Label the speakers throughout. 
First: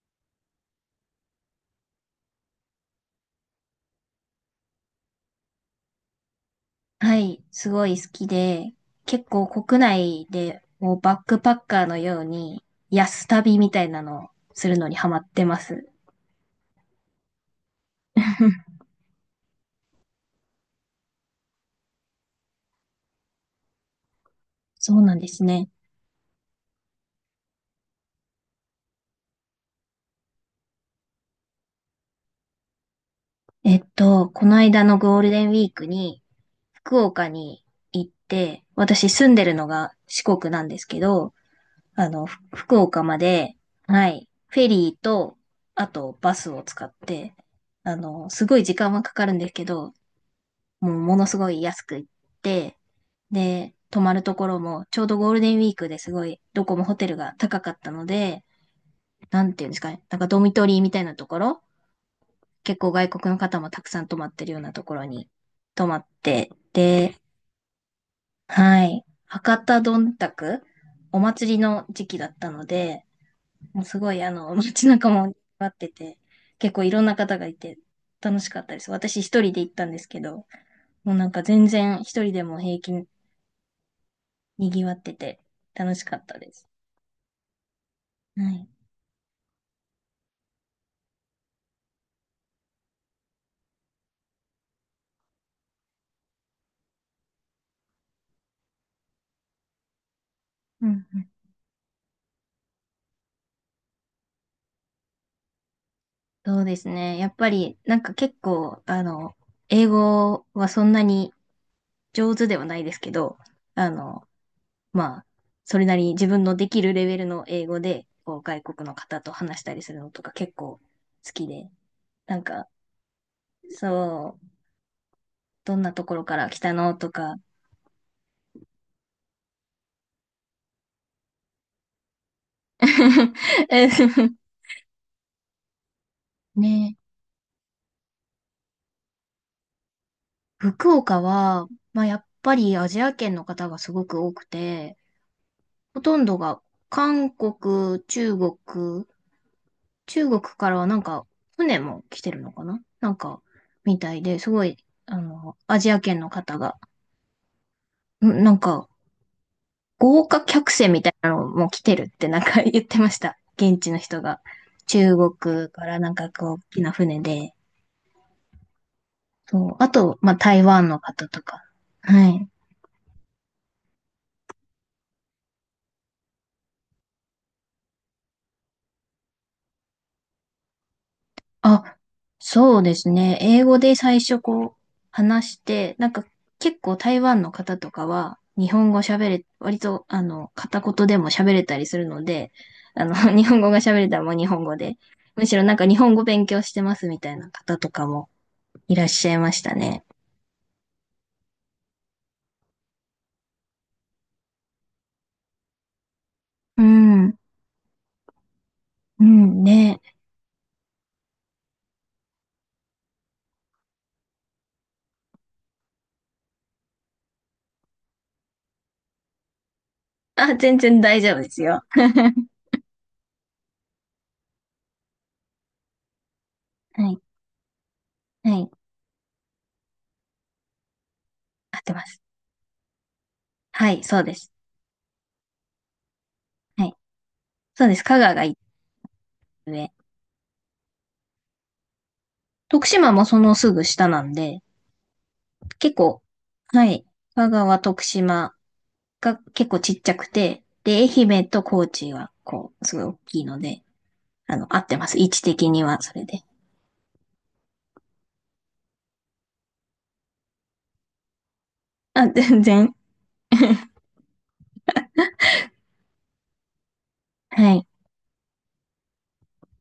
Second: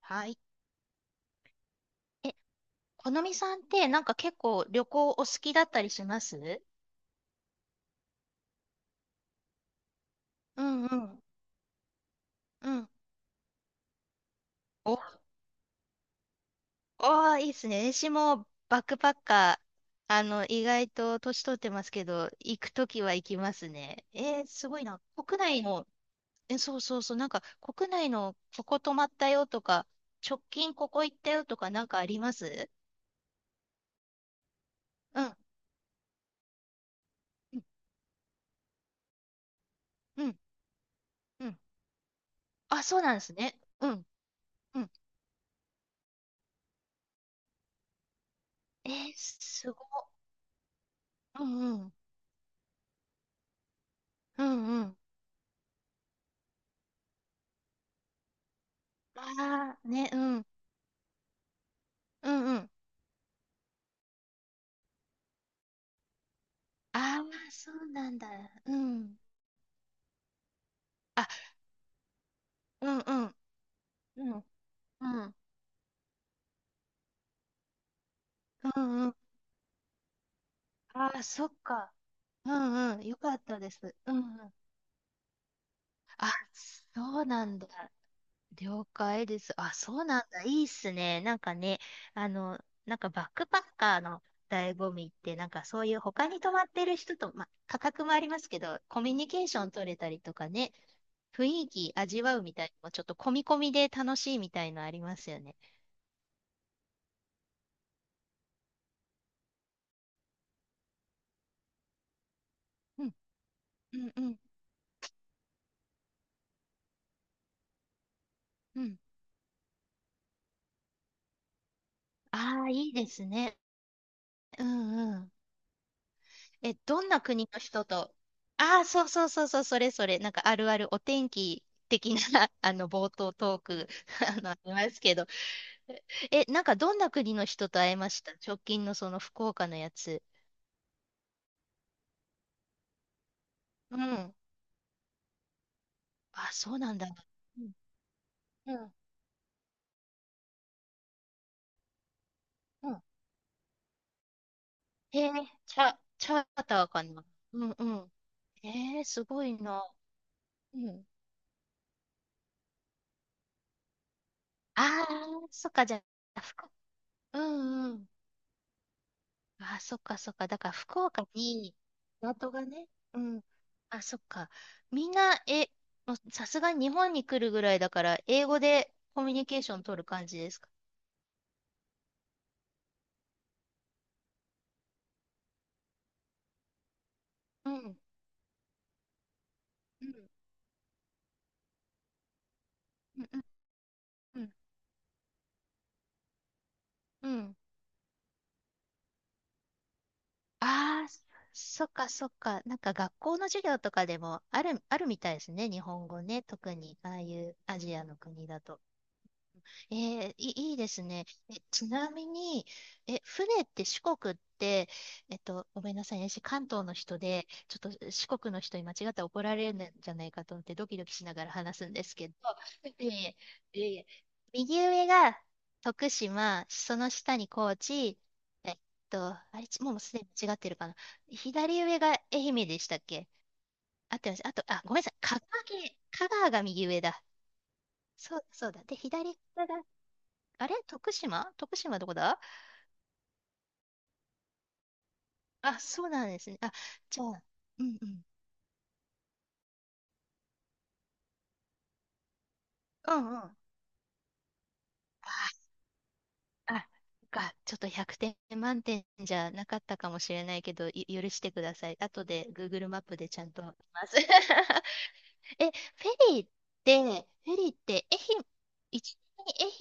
Speaker 1: はい。え、このみさんってなんか結構旅行お好きだったりします？
Speaker 2: はい、すごい好きで、結構国内で
Speaker 1: うん
Speaker 2: も
Speaker 1: う
Speaker 2: うバッ
Speaker 1: ん。
Speaker 2: クパッカーのように
Speaker 1: うん。
Speaker 2: 安旅みたいなのをするのに
Speaker 1: お、お
Speaker 2: ハマってます。
Speaker 1: ー、いいですね。私もバックパッカー、意外と年取ってますけど、行くときは行きますね。えー、すごい
Speaker 2: そ
Speaker 1: な。
Speaker 2: うなんで
Speaker 1: 国
Speaker 2: す
Speaker 1: 内
Speaker 2: ね。
Speaker 1: の、そうそうそう、なんか国内のここ泊まったよとか、直近ここ行ったよとかなんかあります？
Speaker 2: この間のゴ
Speaker 1: う
Speaker 2: ール
Speaker 1: ん。
Speaker 2: デンウィークに福岡
Speaker 1: うん。
Speaker 2: に行って、私住んでるのが四
Speaker 1: うん。
Speaker 2: 国なんですけど、
Speaker 1: うん。
Speaker 2: 福
Speaker 1: あ、そう
Speaker 2: 岡
Speaker 1: なん
Speaker 2: ま
Speaker 1: です
Speaker 2: で、
Speaker 1: ね。うん。
Speaker 2: はい、フェ
Speaker 1: うん。
Speaker 2: リーと、あとバスを使って、すごい時
Speaker 1: え
Speaker 2: 間は
Speaker 1: ー、
Speaker 2: かかるんですけ
Speaker 1: すご
Speaker 2: ど、
Speaker 1: い。
Speaker 2: もうものす
Speaker 1: う
Speaker 2: ごい
Speaker 1: ん
Speaker 2: 安
Speaker 1: うん。
Speaker 2: く行って、で、泊まると
Speaker 1: う
Speaker 2: ころ
Speaker 1: んう
Speaker 2: も、ち
Speaker 1: ん。
Speaker 2: ょうどゴールデンウィークですごい、どこもホテルが高かったので、なんていうんで
Speaker 1: あ
Speaker 2: す
Speaker 1: あ、
Speaker 2: かね、
Speaker 1: ね、
Speaker 2: な
Speaker 1: う
Speaker 2: んかド
Speaker 1: ん、
Speaker 2: ミトリーみたいなところ、
Speaker 1: うんうん。
Speaker 2: 結構外国の方もたくさん泊まってるようなところに泊まって、で、
Speaker 1: ああ、そうなんだ。う
Speaker 2: はい、
Speaker 1: ん。
Speaker 2: 博多どんたく、お
Speaker 1: あ、
Speaker 2: 祭りの時期だったの
Speaker 1: うん
Speaker 2: で、
Speaker 1: うん、
Speaker 2: もうすごい
Speaker 1: うん、
Speaker 2: 街中
Speaker 1: うん、
Speaker 2: も待ってて、結構いろんな方がいて楽しかったで
Speaker 1: う
Speaker 2: す。
Speaker 1: んうん。
Speaker 2: 私一人で行ったんですけど、
Speaker 1: あ
Speaker 2: もう
Speaker 1: あ、
Speaker 2: なんか
Speaker 1: そっ
Speaker 2: 全
Speaker 1: か。
Speaker 2: 然一人で
Speaker 1: う
Speaker 2: も平
Speaker 1: んうん、
Speaker 2: 気
Speaker 1: よかったです。うんうん。
Speaker 2: 賑わってて楽しかっ
Speaker 1: あ、
Speaker 2: たです。
Speaker 1: そうなんだ。
Speaker 2: はい。
Speaker 1: 了解です。あ、そうなんだ。いいっすね。なんかね、あの、なんかバックパッカーの醍醐味って、なんかそういう他に泊まってる人と、まあ、価格もありますけど、コミュニケーション取れたりとかね、
Speaker 2: うんうん。
Speaker 1: 雰囲気味わうみたいなのも、ちょっと込み込みで楽しいみたいのありますよね。
Speaker 2: そうですね。やっぱり、なんか結構、英語はそんなに上手ではないです
Speaker 1: う
Speaker 2: け
Speaker 1: ん、
Speaker 2: ど、あ
Speaker 1: うん、う
Speaker 2: の、
Speaker 1: ん、
Speaker 2: まあ、それなりに自分のできるレベルの英語で、こう、外
Speaker 1: う
Speaker 2: 国の
Speaker 1: ん。
Speaker 2: 方と話したりするのとか結構好きで、なん
Speaker 1: あ
Speaker 2: か、
Speaker 1: あ、いいですね。
Speaker 2: そう、
Speaker 1: うん、うん。
Speaker 2: どんなところから来たの
Speaker 1: どん
Speaker 2: と
Speaker 1: な
Speaker 2: か。
Speaker 1: 国の人と、ああ、そうそうそうそう、それそれ、なんかあるあるお天気的な 冒頭トー ク ありますけど。なんかど
Speaker 2: ね、
Speaker 1: んな国の人と会えました？直近のその福岡のやつ。
Speaker 2: 福岡は、まあ、やっぱりアジア圏の方がす
Speaker 1: う
Speaker 2: ごく多
Speaker 1: ん。
Speaker 2: くて、ほとんど
Speaker 1: あ、
Speaker 2: が
Speaker 1: そうなんだ。
Speaker 2: 韓
Speaker 1: うん、
Speaker 2: 国、中国、
Speaker 1: うん、
Speaker 2: 中国からはなんか船も来てるのかな
Speaker 1: うん。
Speaker 2: なんか、みたいで、すごい、
Speaker 1: へえ、
Speaker 2: アジア圏
Speaker 1: チ
Speaker 2: の
Speaker 1: ャ
Speaker 2: 方
Speaker 1: ー
Speaker 2: が、
Speaker 1: ターかな。うん、うん。
Speaker 2: んなんか、
Speaker 1: えー、すごいな。
Speaker 2: 豪華客
Speaker 1: う
Speaker 2: 船み
Speaker 1: ん。
Speaker 2: たいなのも来てるってなんか 言ってました。現地の人が。
Speaker 1: ああ、
Speaker 2: 中国
Speaker 1: そっ
Speaker 2: か
Speaker 1: か、じ
Speaker 2: ら
Speaker 1: ゃ
Speaker 2: なんか
Speaker 1: あ、
Speaker 2: こう、大きな船
Speaker 1: う
Speaker 2: で。
Speaker 1: ん、うん。
Speaker 2: そう。
Speaker 1: あ、
Speaker 2: あ
Speaker 1: そっ
Speaker 2: と、
Speaker 1: かそ
Speaker 2: ま
Speaker 1: っ
Speaker 2: あ、
Speaker 1: か。だ
Speaker 2: 台
Speaker 1: から
Speaker 2: 湾の
Speaker 1: 福岡
Speaker 2: 方とか。
Speaker 1: に、
Speaker 2: はい。
Speaker 1: 港がね、うん。あ、そっか。みんな、もうさすがに日本に来るぐらいだから、英語でコミュニケーション取る感じですか？
Speaker 2: あ、そうですね。英語で最初こう話して、なんか結構台湾の
Speaker 1: う
Speaker 2: 方と
Speaker 1: ん。
Speaker 2: かは日本語喋れ、割と
Speaker 1: うん。
Speaker 2: 片言でも喋れたりするので、あの
Speaker 1: う ん。
Speaker 2: 日本語が喋れたらもう
Speaker 1: う
Speaker 2: 日
Speaker 1: ん。
Speaker 2: 本語で、むしろなんか日本語勉強してますみ
Speaker 1: う
Speaker 2: たいな
Speaker 1: ん。
Speaker 2: 方とかもいらっしゃいましたね。
Speaker 1: ああ、そっかそっか。なんか学校の授業とかでもあるみたいですね。日本語ね。特
Speaker 2: う
Speaker 1: に、ああ
Speaker 2: ん、
Speaker 1: いうアジアの国だと。
Speaker 2: うん、
Speaker 1: え
Speaker 2: ね。
Speaker 1: ー、いですね。ちなみに、船って四国って、ごめんなさいね、私関東の人で、ちょっと四国の人に間違ったら怒られるんじゃないか
Speaker 2: あ、
Speaker 1: と思って
Speaker 2: 全
Speaker 1: ドキ
Speaker 2: 然
Speaker 1: ドキ
Speaker 2: 大
Speaker 1: し
Speaker 2: 丈
Speaker 1: な
Speaker 2: 夫
Speaker 1: が
Speaker 2: で
Speaker 1: ら
Speaker 2: す
Speaker 1: 話
Speaker 2: よ。
Speaker 1: すんですけど、いえいえ、いえいえ。右上が徳島、そ
Speaker 2: は
Speaker 1: の
Speaker 2: い、
Speaker 1: 下に高知、
Speaker 2: はい、
Speaker 1: えっあれ、もうすでに間違ってるかな。
Speaker 2: 合っ
Speaker 1: 左
Speaker 2: て
Speaker 1: 上
Speaker 2: ま
Speaker 1: が
Speaker 2: す。
Speaker 1: 愛媛でしたっけ？
Speaker 2: はい、
Speaker 1: 合
Speaker 2: そ
Speaker 1: っ
Speaker 2: う
Speaker 1: て
Speaker 2: で
Speaker 1: ます。
Speaker 2: す。
Speaker 1: あと、あ、ごめんなさい、香川県、香川が
Speaker 2: は
Speaker 1: 右
Speaker 2: い、
Speaker 1: 上だ。
Speaker 2: そうです。香川
Speaker 1: そ
Speaker 2: が
Speaker 1: う、
Speaker 2: 一
Speaker 1: そうだ。で、左が、
Speaker 2: つ上。
Speaker 1: あれ、徳島どこだ？
Speaker 2: 徳島もそのすぐ下なんで、
Speaker 1: あ、
Speaker 2: 結
Speaker 1: そう
Speaker 2: 構、
Speaker 1: なんですね。あ、
Speaker 2: はい。
Speaker 1: じゃあ、
Speaker 2: 香川、
Speaker 1: うん
Speaker 2: 徳
Speaker 1: うん。
Speaker 2: 島が結構ちっちゃくて、で、愛媛と高知は、こう、すごい大
Speaker 1: うんうん。
Speaker 2: きい
Speaker 1: あ、
Speaker 2: ので、合ってます。位置的には、それで。
Speaker 1: あ、そっか、ちょっと100点満点じゃなかったかもしれないけど、許してください。後
Speaker 2: あ、
Speaker 1: で
Speaker 2: 全
Speaker 1: Google
Speaker 2: 然。
Speaker 1: マップでちゃんと見ます。え、フェリーって、
Speaker 2: はい。
Speaker 1: 愛媛、一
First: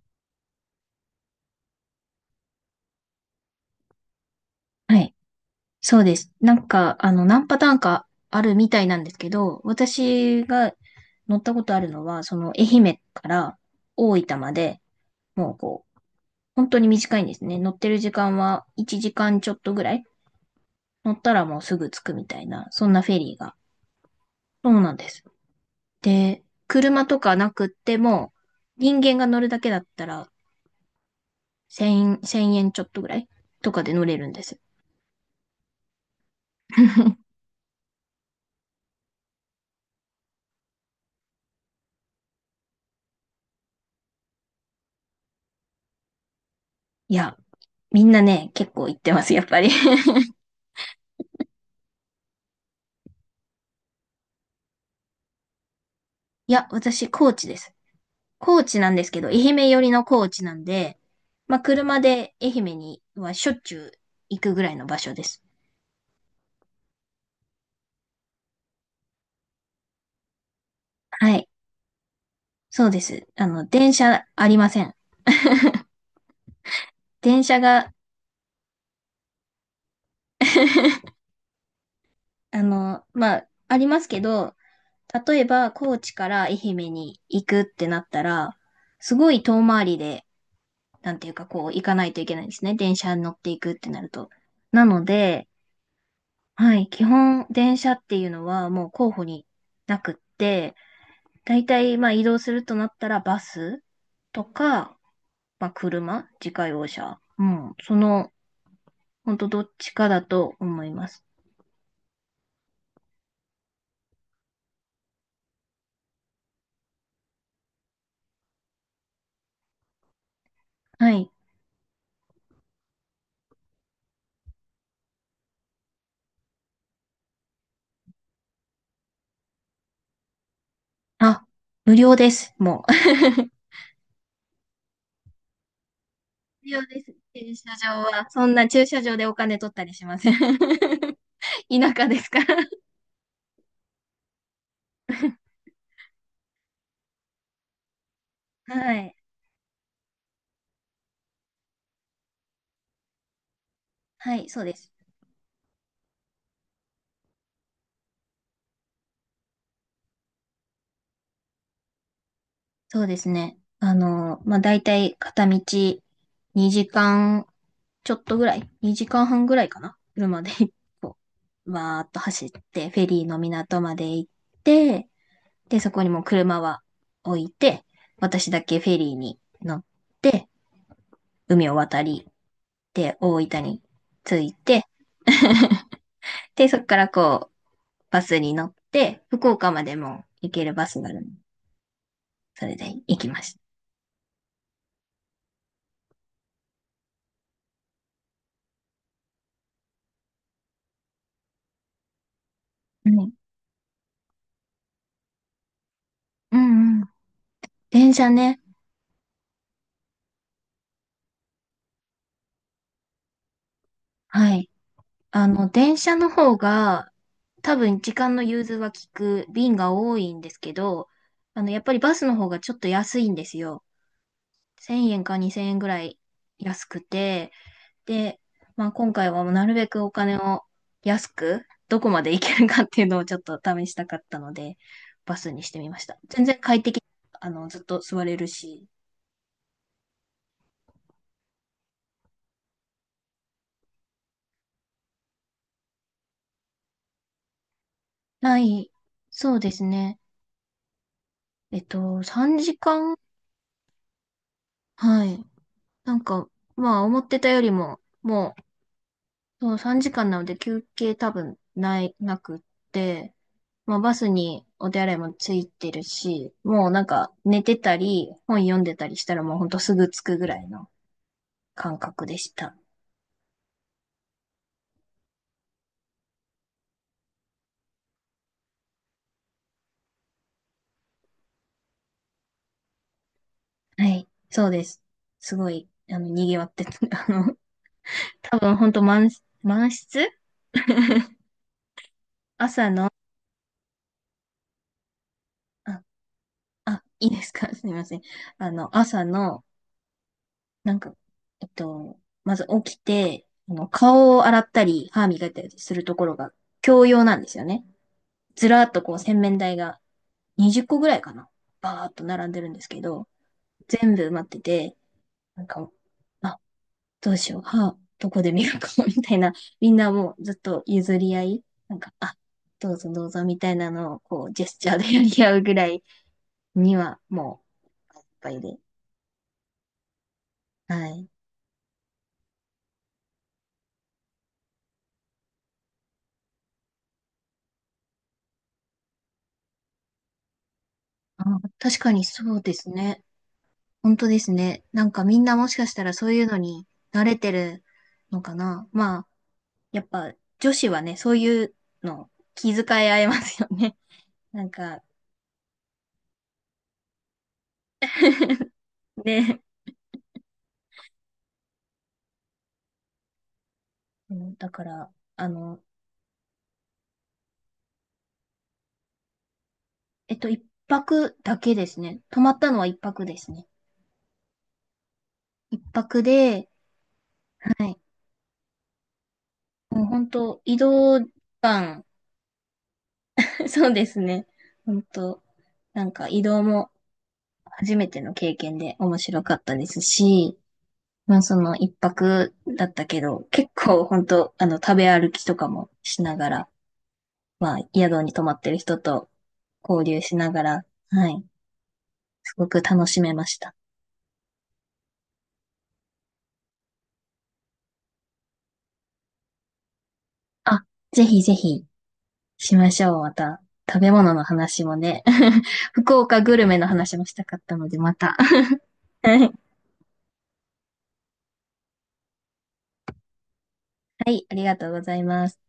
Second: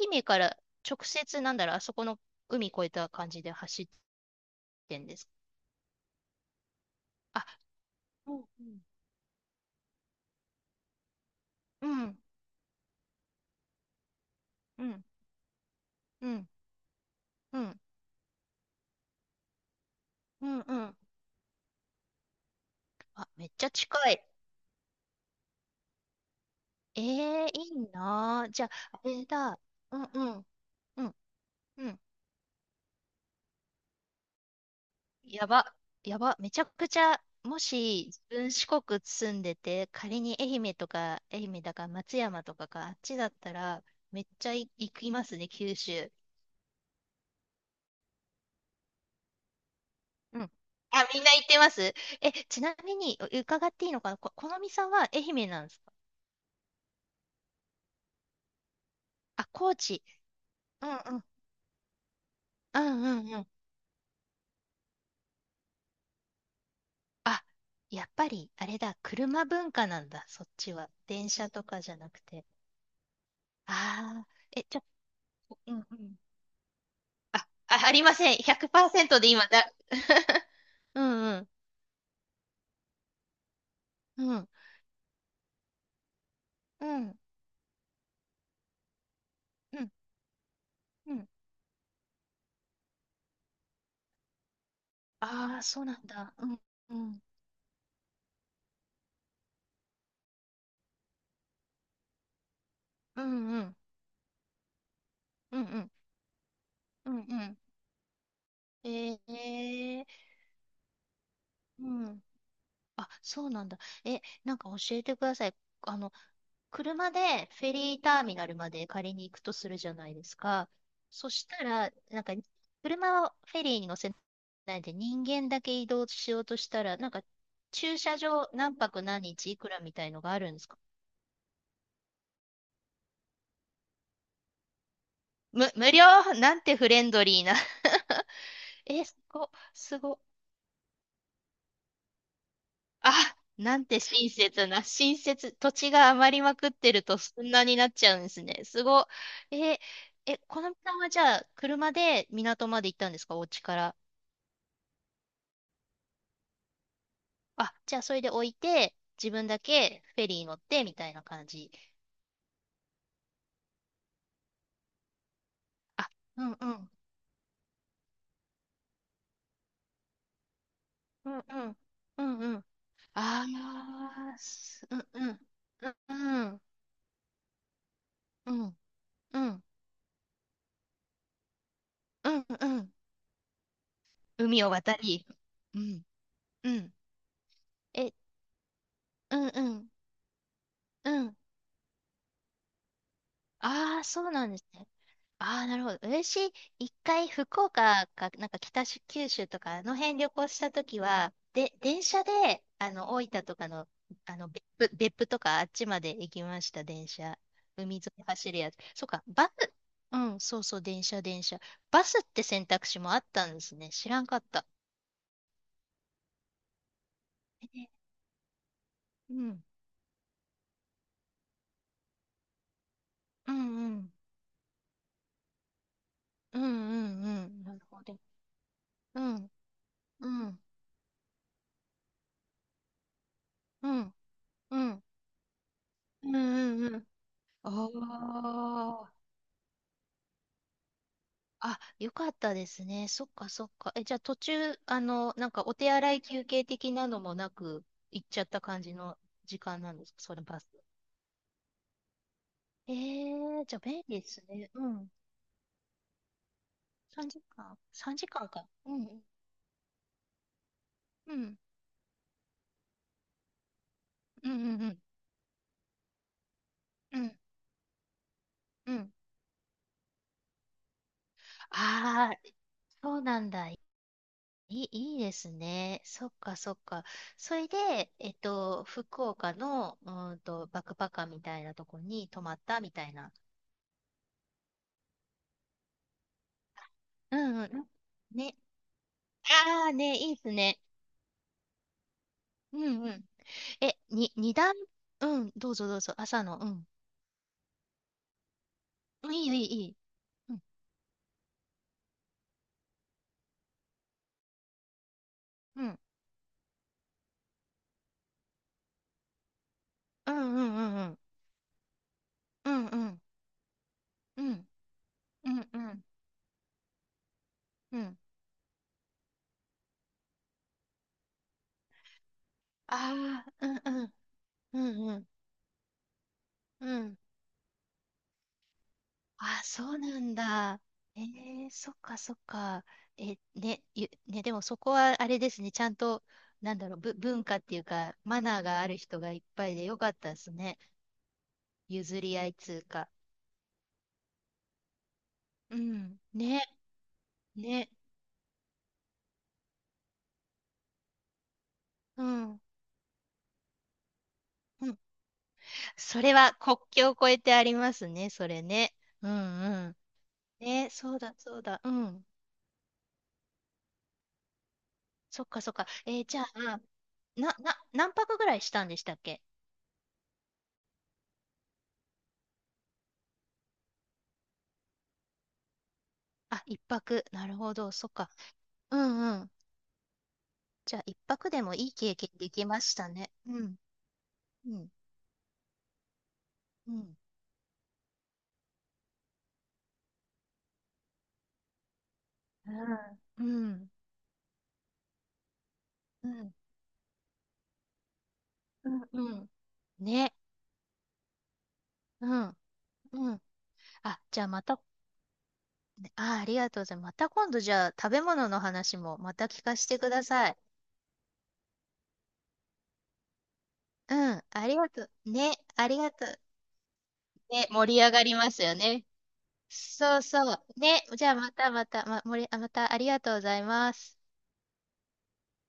Speaker 1: 愛媛から直接、なんだろう、あそこの海越えた感じで走って
Speaker 2: は
Speaker 1: ん
Speaker 2: い。
Speaker 1: ですか。
Speaker 2: そうです。なんか、
Speaker 1: あ、
Speaker 2: 何パターンか
Speaker 1: うん
Speaker 2: ある
Speaker 1: う
Speaker 2: み
Speaker 1: ん。
Speaker 2: たいなんですけど、私が乗ったことあ
Speaker 1: う
Speaker 2: るの
Speaker 1: ん、
Speaker 2: は、その、愛媛から大分まで、
Speaker 1: うん、
Speaker 2: もうこう、
Speaker 1: うん、
Speaker 2: 本当に短いんですね。
Speaker 1: う
Speaker 2: 乗っ
Speaker 1: ん、
Speaker 2: てる時間は1時間ちょっとぐらい。
Speaker 1: うん、うん。
Speaker 2: 乗ったらもうすぐ着くみたいな、そんなフェ
Speaker 1: あ、
Speaker 2: リー
Speaker 1: めっ
Speaker 2: が。
Speaker 1: ちゃ近い。
Speaker 2: そうなんです。で、車とか
Speaker 1: ええ、
Speaker 2: なく
Speaker 1: い
Speaker 2: っ
Speaker 1: い
Speaker 2: ても、
Speaker 1: なあ。じゃあ、
Speaker 2: 人
Speaker 1: あ
Speaker 2: 間
Speaker 1: れ
Speaker 2: が乗るだ
Speaker 1: だ。
Speaker 2: けだっ
Speaker 1: うん
Speaker 2: たら、
Speaker 1: うん。うんうん。
Speaker 2: 1000円ちょっとぐらいとかで乗れるんですよ。
Speaker 1: やば。やば。めちゃくちゃ、もし自分四国住んでて、仮に愛媛とか、愛媛だか松山とかか、あっちだったら、めっちゃ行きますね、九州。
Speaker 2: いや、みんなね、結構行ってます、やっぱり。
Speaker 1: うん。あ、みんな行ってます。ちなみに、伺っていいのかな、このみさんは愛媛なんですか？
Speaker 2: いや、私、高知です。高知なんですけど、
Speaker 1: あ、
Speaker 2: 愛媛
Speaker 1: 高
Speaker 2: 寄りの
Speaker 1: 知。
Speaker 2: 高知なん
Speaker 1: うん
Speaker 2: で、
Speaker 1: うん。
Speaker 2: まあ、車で愛媛
Speaker 1: う
Speaker 2: に
Speaker 1: んう
Speaker 2: は
Speaker 1: んうん。
Speaker 2: しょっちゅう行くぐらいの場所です。
Speaker 1: あ、やっぱり、あれだ。車文化なんだ、そっちは。電
Speaker 2: は
Speaker 1: 車
Speaker 2: い。
Speaker 1: とかじゃなくて。
Speaker 2: そうです。電車
Speaker 1: ああ、
Speaker 2: あり
Speaker 1: え、
Speaker 2: ま
Speaker 1: ち
Speaker 2: せ
Speaker 1: ょ、
Speaker 2: ん。
Speaker 1: うんうん。あ、
Speaker 2: 電車
Speaker 1: あ、あ
Speaker 2: が
Speaker 1: りません。100%で今だ。うんうん。
Speaker 2: まあ、ありますけ
Speaker 1: うん。
Speaker 2: ど、例えば、高知から愛媛
Speaker 1: うん。
Speaker 2: に行くってなったら、すごい遠
Speaker 1: う
Speaker 2: 回
Speaker 1: ん。
Speaker 2: りで、な
Speaker 1: う
Speaker 2: んて
Speaker 1: ん。
Speaker 2: いうか、こう、行かないといけないんですね。電車に乗っていくってなると。なので、
Speaker 1: ああ、そうなんだ。うん。
Speaker 2: はい、
Speaker 1: う
Speaker 2: 基
Speaker 1: ん。
Speaker 2: 本、電車っていうのはもう候補になくって、大体、まあ、移動するとなったら、
Speaker 1: う
Speaker 2: バ
Speaker 1: んうん。
Speaker 2: スとか、
Speaker 1: うんう
Speaker 2: まあ、
Speaker 1: ん。
Speaker 2: 車、自家用
Speaker 1: うん
Speaker 2: 車。
Speaker 1: う
Speaker 2: う
Speaker 1: ん。
Speaker 2: ん、その、
Speaker 1: え
Speaker 2: ほんとどっち
Speaker 1: え
Speaker 2: かだ
Speaker 1: ー、
Speaker 2: と思います。
Speaker 1: うん。あ、そうなんだ。なんか教えてください。あの、車でフェリーターミナルまで借りに行くとするじゃないですか。
Speaker 2: は
Speaker 1: そ
Speaker 2: い。
Speaker 1: したら、なんか、車はフェリーに乗せないで人間だけ移動しようとしたら、なんか、駐車場何泊何日いくらみたいのがあるんですか？
Speaker 2: あ、無料です、もう。
Speaker 1: 無料？なん
Speaker 2: 必
Speaker 1: て
Speaker 2: 要
Speaker 1: フ
Speaker 2: で
Speaker 1: レ
Speaker 2: す。
Speaker 1: ンドリーな。
Speaker 2: 駐車 場は。そんな駐車
Speaker 1: え、す
Speaker 2: 場でお
Speaker 1: ご、
Speaker 2: 金取ったり
Speaker 1: す
Speaker 2: しま
Speaker 1: ご。
Speaker 2: せん。田舎ですから。
Speaker 1: あ、なんて親切な、親 切、土地が余りまくってるとそんなになっちゃうんですね。す
Speaker 2: は
Speaker 1: ご
Speaker 2: い。
Speaker 1: い。このさんはじゃあ、車で港まで行ったんですか、お家から。
Speaker 2: はい、そうです。
Speaker 1: あ、じゃあ、それで置いて、自分だけフェリー乗って、みたいな感じ。
Speaker 2: そうですね。まあ、だいたい片道
Speaker 1: あ、うんう
Speaker 2: 2
Speaker 1: ん、
Speaker 2: 時間ちょっとぐらい、2時間半ぐらいかな。車で こ
Speaker 1: うんう
Speaker 2: う、
Speaker 1: ん、
Speaker 2: わーっと
Speaker 1: うん
Speaker 2: 走っ
Speaker 1: うん。
Speaker 2: て、フェリーの
Speaker 1: あ
Speaker 2: 港まで行
Speaker 1: あ、
Speaker 2: っ
Speaker 1: うん
Speaker 2: て、で、
Speaker 1: う
Speaker 2: そ
Speaker 1: ん、
Speaker 2: こにもう
Speaker 1: う
Speaker 2: 車
Speaker 1: ん
Speaker 2: は置いて、私
Speaker 1: う
Speaker 2: だ
Speaker 1: ん、うん、
Speaker 2: けフェリー
Speaker 1: う
Speaker 2: に
Speaker 1: ん、
Speaker 2: 乗って、海を渡り、
Speaker 1: うんうん。
Speaker 2: で、大分に着い
Speaker 1: 海を
Speaker 2: て、
Speaker 1: 渡り。うん、
Speaker 2: で、
Speaker 1: う
Speaker 2: そこ
Speaker 1: ん。
Speaker 2: からこ
Speaker 1: え、
Speaker 2: バスに乗って、
Speaker 1: うん
Speaker 2: 福
Speaker 1: う
Speaker 2: 岡ま
Speaker 1: ん、
Speaker 2: でも行けるバスが
Speaker 1: う
Speaker 2: あるので。
Speaker 1: ん。
Speaker 2: それで行きました。
Speaker 1: ああ、そうなんですね。ああ、なるほど。私、一回福岡か、なんか北九州とか、あの辺旅行したときは、で、電車で、
Speaker 2: う
Speaker 1: 大
Speaker 2: ん。
Speaker 1: 分とかの、別府とかあっちまで行き
Speaker 2: う
Speaker 1: ました、
Speaker 2: んう
Speaker 1: 電
Speaker 2: ん。
Speaker 1: 車。海沿
Speaker 2: 電
Speaker 1: い
Speaker 2: 車
Speaker 1: 走る
Speaker 2: ね。
Speaker 1: やつ。そうか、バス、うん、そうそう、電車。バスって選択肢もあったんですね。知らんかっ
Speaker 2: は
Speaker 1: た。
Speaker 2: い。電車の方が、多分
Speaker 1: え
Speaker 2: 時間の融通は効
Speaker 1: う
Speaker 2: く
Speaker 1: ん、
Speaker 2: 便が多いんですけど、やっぱりバスの方がちょっと安いんで
Speaker 1: うん、
Speaker 2: すよ。
Speaker 1: うん、
Speaker 2: 1000円か2000円ぐらい
Speaker 1: うん、う
Speaker 2: 安く
Speaker 1: ん、う
Speaker 2: て、
Speaker 1: ん、なるほど。
Speaker 2: で、まあ、今
Speaker 1: う
Speaker 2: 回はも
Speaker 1: ん、
Speaker 2: うなるべくお
Speaker 1: う
Speaker 2: 金
Speaker 1: ん、
Speaker 2: を安く、どこまで行けるかっていうのをちょっと試
Speaker 1: う
Speaker 2: し
Speaker 1: ん、
Speaker 2: たかったので、
Speaker 1: うん、うん、
Speaker 2: バスにしてみました。
Speaker 1: う
Speaker 2: 全然
Speaker 1: ん、
Speaker 2: 快
Speaker 1: う
Speaker 2: 適、
Speaker 1: ん。
Speaker 2: ずっと座
Speaker 1: あ
Speaker 2: れるし。
Speaker 1: あ。あ、よかったですね。そっかそっか。じゃあ途中、なんかお手洗い休憩的なのもなく、行っちゃっ
Speaker 2: な
Speaker 1: た感
Speaker 2: い、
Speaker 1: じの
Speaker 2: そう
Speaker 1: 時
Speaker 2: で
Speaker 1: 間
Speaker 2: す
Speaker 1: なんです
Speaker 2: ね。
Speaker 1: か、それバス。
Speaker 2: えっと、3
Speaker 1: え
Speaker 2: 時間、
Speaker 1: ー、じゃあ便利ですね。うん。
Speaker 2: はい。なんか、まあ、思っ
Speaker 1: 3
Speaker 2: てたよ
Speaker 1: 時
Speaker 2: り
Speaker 1: 間
Speaker 2: も、
Speaker 1: 3時間
Speaker 2: も
Speaker 1: 時間かんか。うん。
Speaker 2: う、そう3時間なので休憩多
Speaker 1: うん。
Speaker 2: 分ない、なくって、まあ、バス
Speaker 1: うん。う
Speaker 2: にお
Speaker 1: ん。
Speaker 2: 手洗いもついてるし、もうなん
Speaker 1: うん。う
Speaker 2: か
Speaker 1: ん。
Speaker 2: 寝てたり、本読ん
Speaker 1: う
Speaker 2: でた
Speaker 1: ん、
Speaker 2: りしたらもうほんとすぐ着くぐらいの感覚
Speaker 1: ああ
Speaker 2: でし
Speaker 1: ー、
Speaker 2: た。
Speaker 1: そうなんだ。いいですね。そっかそっか。それで、えっと、福岡の、うーんと、バックパッカーみたいなとこに泊まったみたいな。
Speaker 2: はい。そうです。すごい、賑わってた。あ
Speaker 1: う
Speaker 2: の、
Speaker 1: んうん。ね、
Speaker 2: 多分本当満、
Speaker 1: あ
Speaker 2: 満
Speaker 1: あね、
Speaker 2: 室
Speaker 1: いいですね。う
Speaker 2: 朝
Speaker 1: ん
Speaker 2: の、
Speaker 1: うん。二段、うん、どうぞどう
Speaker 2: あ、
Speaker 1: ぞ、朝の、うん。
Speaker 2: あ、いいですか すみません。あの、朝
Speaker 1: うん、
Speaker 2: の、
Speaker 1: いい。うん、
Speaker 2: なんか、まず起きて、顔を洗ったり、歯磨いたり
Speaker 1: う
Speaker 2: す
Speaker 1: ん、
Speaker 2: るところが共用なんですよね。ずらーっとこう洗面台が
Speaker 1: うん、
Speaker 2: 20個
Speaker 1: う
Speaker 2: ぐら
Speaker 1: ん、
Speaker 2: いかな。バーっと並んでる
Speaker 1: う
Speaker 2: んで
Speaker 1: ん、
Speaker 2: す
Speaker 1: う
Speaker 2: け
Speaker 1: ん、うん、
Speaker 2: ど、全部埋ま
Speaker 1: う
Speaker 2: って
Speaker 1: ん、
Speaker 2: て、
Speaker 1: う
Speaker 2: なん
Speaker 1: ん、う
Speaker 2: か、
Speaker 1: ん、
Speaker 2: あどうしよう、歯、
Speaker 1: うん。
Speaker 2: どこで磨こうみたいな、みんなもうずっと譲り合い、なんか、あ、どうぞ
Speaker 1: あ
Speaker 2: どうぞみ
Speaker 1: あ、う
Speaker 2: たい
Speaker 1: ん、
Speaker 2: な
Speaker 1: うん、
Speaker 2: のを、こう、ジェス
Speaker 1: う
Speaker 2: チャー
Speaker 1: ん、
Speaker 2: で
Speaker 1: う
Speaker 2: や
Speaker 1: ん、
Speaker 2: り合うぐらい
Speaker 1: う
Speaker 2: に
Speaker 1: ん。
Speaker 2: は、もう、いっぱいで。
Speaker 1: ああ、そうなんだ。
Speaker 2: は
Speaker 1: え
Speaker 2: い。
Speaker 1: ー、そっか、そっか。え、ね、ゆ、ね、でもそこはあれですね、ちゃんと、なんだろう、文化っていうか、マナーがある人がいっぱいでよかったですね。
Speaker 2: あ、確か
Speaker 1: 譲
Speaker 2: に
Speaker 1: り合い
Speaker 2: そ
Speaker 1: っ
Speaker 2: うで
Speaker 1: つ
Speaker 2: す
Speaker 1: うか。
Speaker 2: ね。本当ですね。なんかみんなも
Speaker 1: う
Speaker 2: しかしたら
Speaker 1: ん、
Speaker 2: そういうの
Speaker 1: ね、
Speaker 2: に慣れてる
Speaker 1: ね。
Speaker 2: のかな。まあ、やっぱ女子はね、そういう
Speaker 1: う
Speaker 2: の
Speaker 1: ん
Speaker 2: 気遣い合いますよね。なん
Speaker 1: うん、
Speaker 2: か、
Speaker 1: それは国境を越えてありますね、それね。う
Speaker 2: ね。
Speaker 1: んうん。ね、そうだ、そうだ。うん。
Speaker 2: うんだから、
Speaker 1: そっか、そっか。えーじゃあ、何泊ぐらいしたんでしたっけ？
Speaker 2: 一泊だけですね。泊まったのは一泊ですね。一泊
Speaker 1: あ、
Speaker 2: で、
Speaker 1: 一泊。なるほ
Speaker 2: は
Speaker 1: ど、
Speaker 2: い。
Speaker 1: そっか。うんうん。
Speaker 2: もう本当移
Speaker 1: じゃあ、一
Speaker 2: 動時
Speaker 1: 泊でもいい
Speaker 2: 間、
Speaker 1: 経験できましたね。う ん、
Speaker 2: そうですね。
Speaker 1: うん、
Speaker 2: 本当なんか移動も
Speaker 1: うん。
Speaker 2: 初めての経験で面白かったですし、まあその一泊だったけど、
Speaker 1: う
Speaker 2: 結
Speaker 1: ん、
Speaker 2: 構本当あの食べ歩きとかもし
Speaker 1: う
Speaker 2: なが
Speaker 1: ん、
Speaker 2: ら、まあ宿に泊まってる
Speaker 1: う
Speaker 2: 人
Speaker 1: ん、
Speaker 2: と
Speaker 1: うん。
Speaker 2: 交流
Speaker 1: ね、
Speaker 2: しながら、はい。
Speaker 1: う
Speaker 2: す
Speaker 1: ん、
Speaker 2: ごく楽し
Speaker 1: う
Speaker 2: め
Speaker 1: ん。
Speaker 2: ました。
Speaker 1: あ、じゃあまた、ねあ、ありがとうございます。また今度、じゃあ、食べ物の話もまた聞かせてください。
Speaker 2: あ、ぜひぜひ。しましょう、また。食べ物
Speaker 1: うん、
Speaker 2: の
Speaker 1: あり
Speaker 2: 話
Speaker 1: が
Speaker 2: も
Speaker 1: とう。
Speaker 2: ね、
Speaker 1: ね、あ りが
Speaker 2: 福
Speaker 1: とう。
Speaker 2: 岡グルメの話もしたかっ
Speaker 1: ね、
Speaker 2: たの
Speaker 1: 盛
Speaker 2: で、
Speaker 1: り上
Speaker 2: ま
Speaker 1: がり
Speaker 2: た。
Speaker 1: ますよね。
Speaker 2: は
Speaker 1: そうそう。ね、じゃあまたまた、ま、盛り、あまた、ありがとうございます。
Speaker 2: い、ありがとうございます。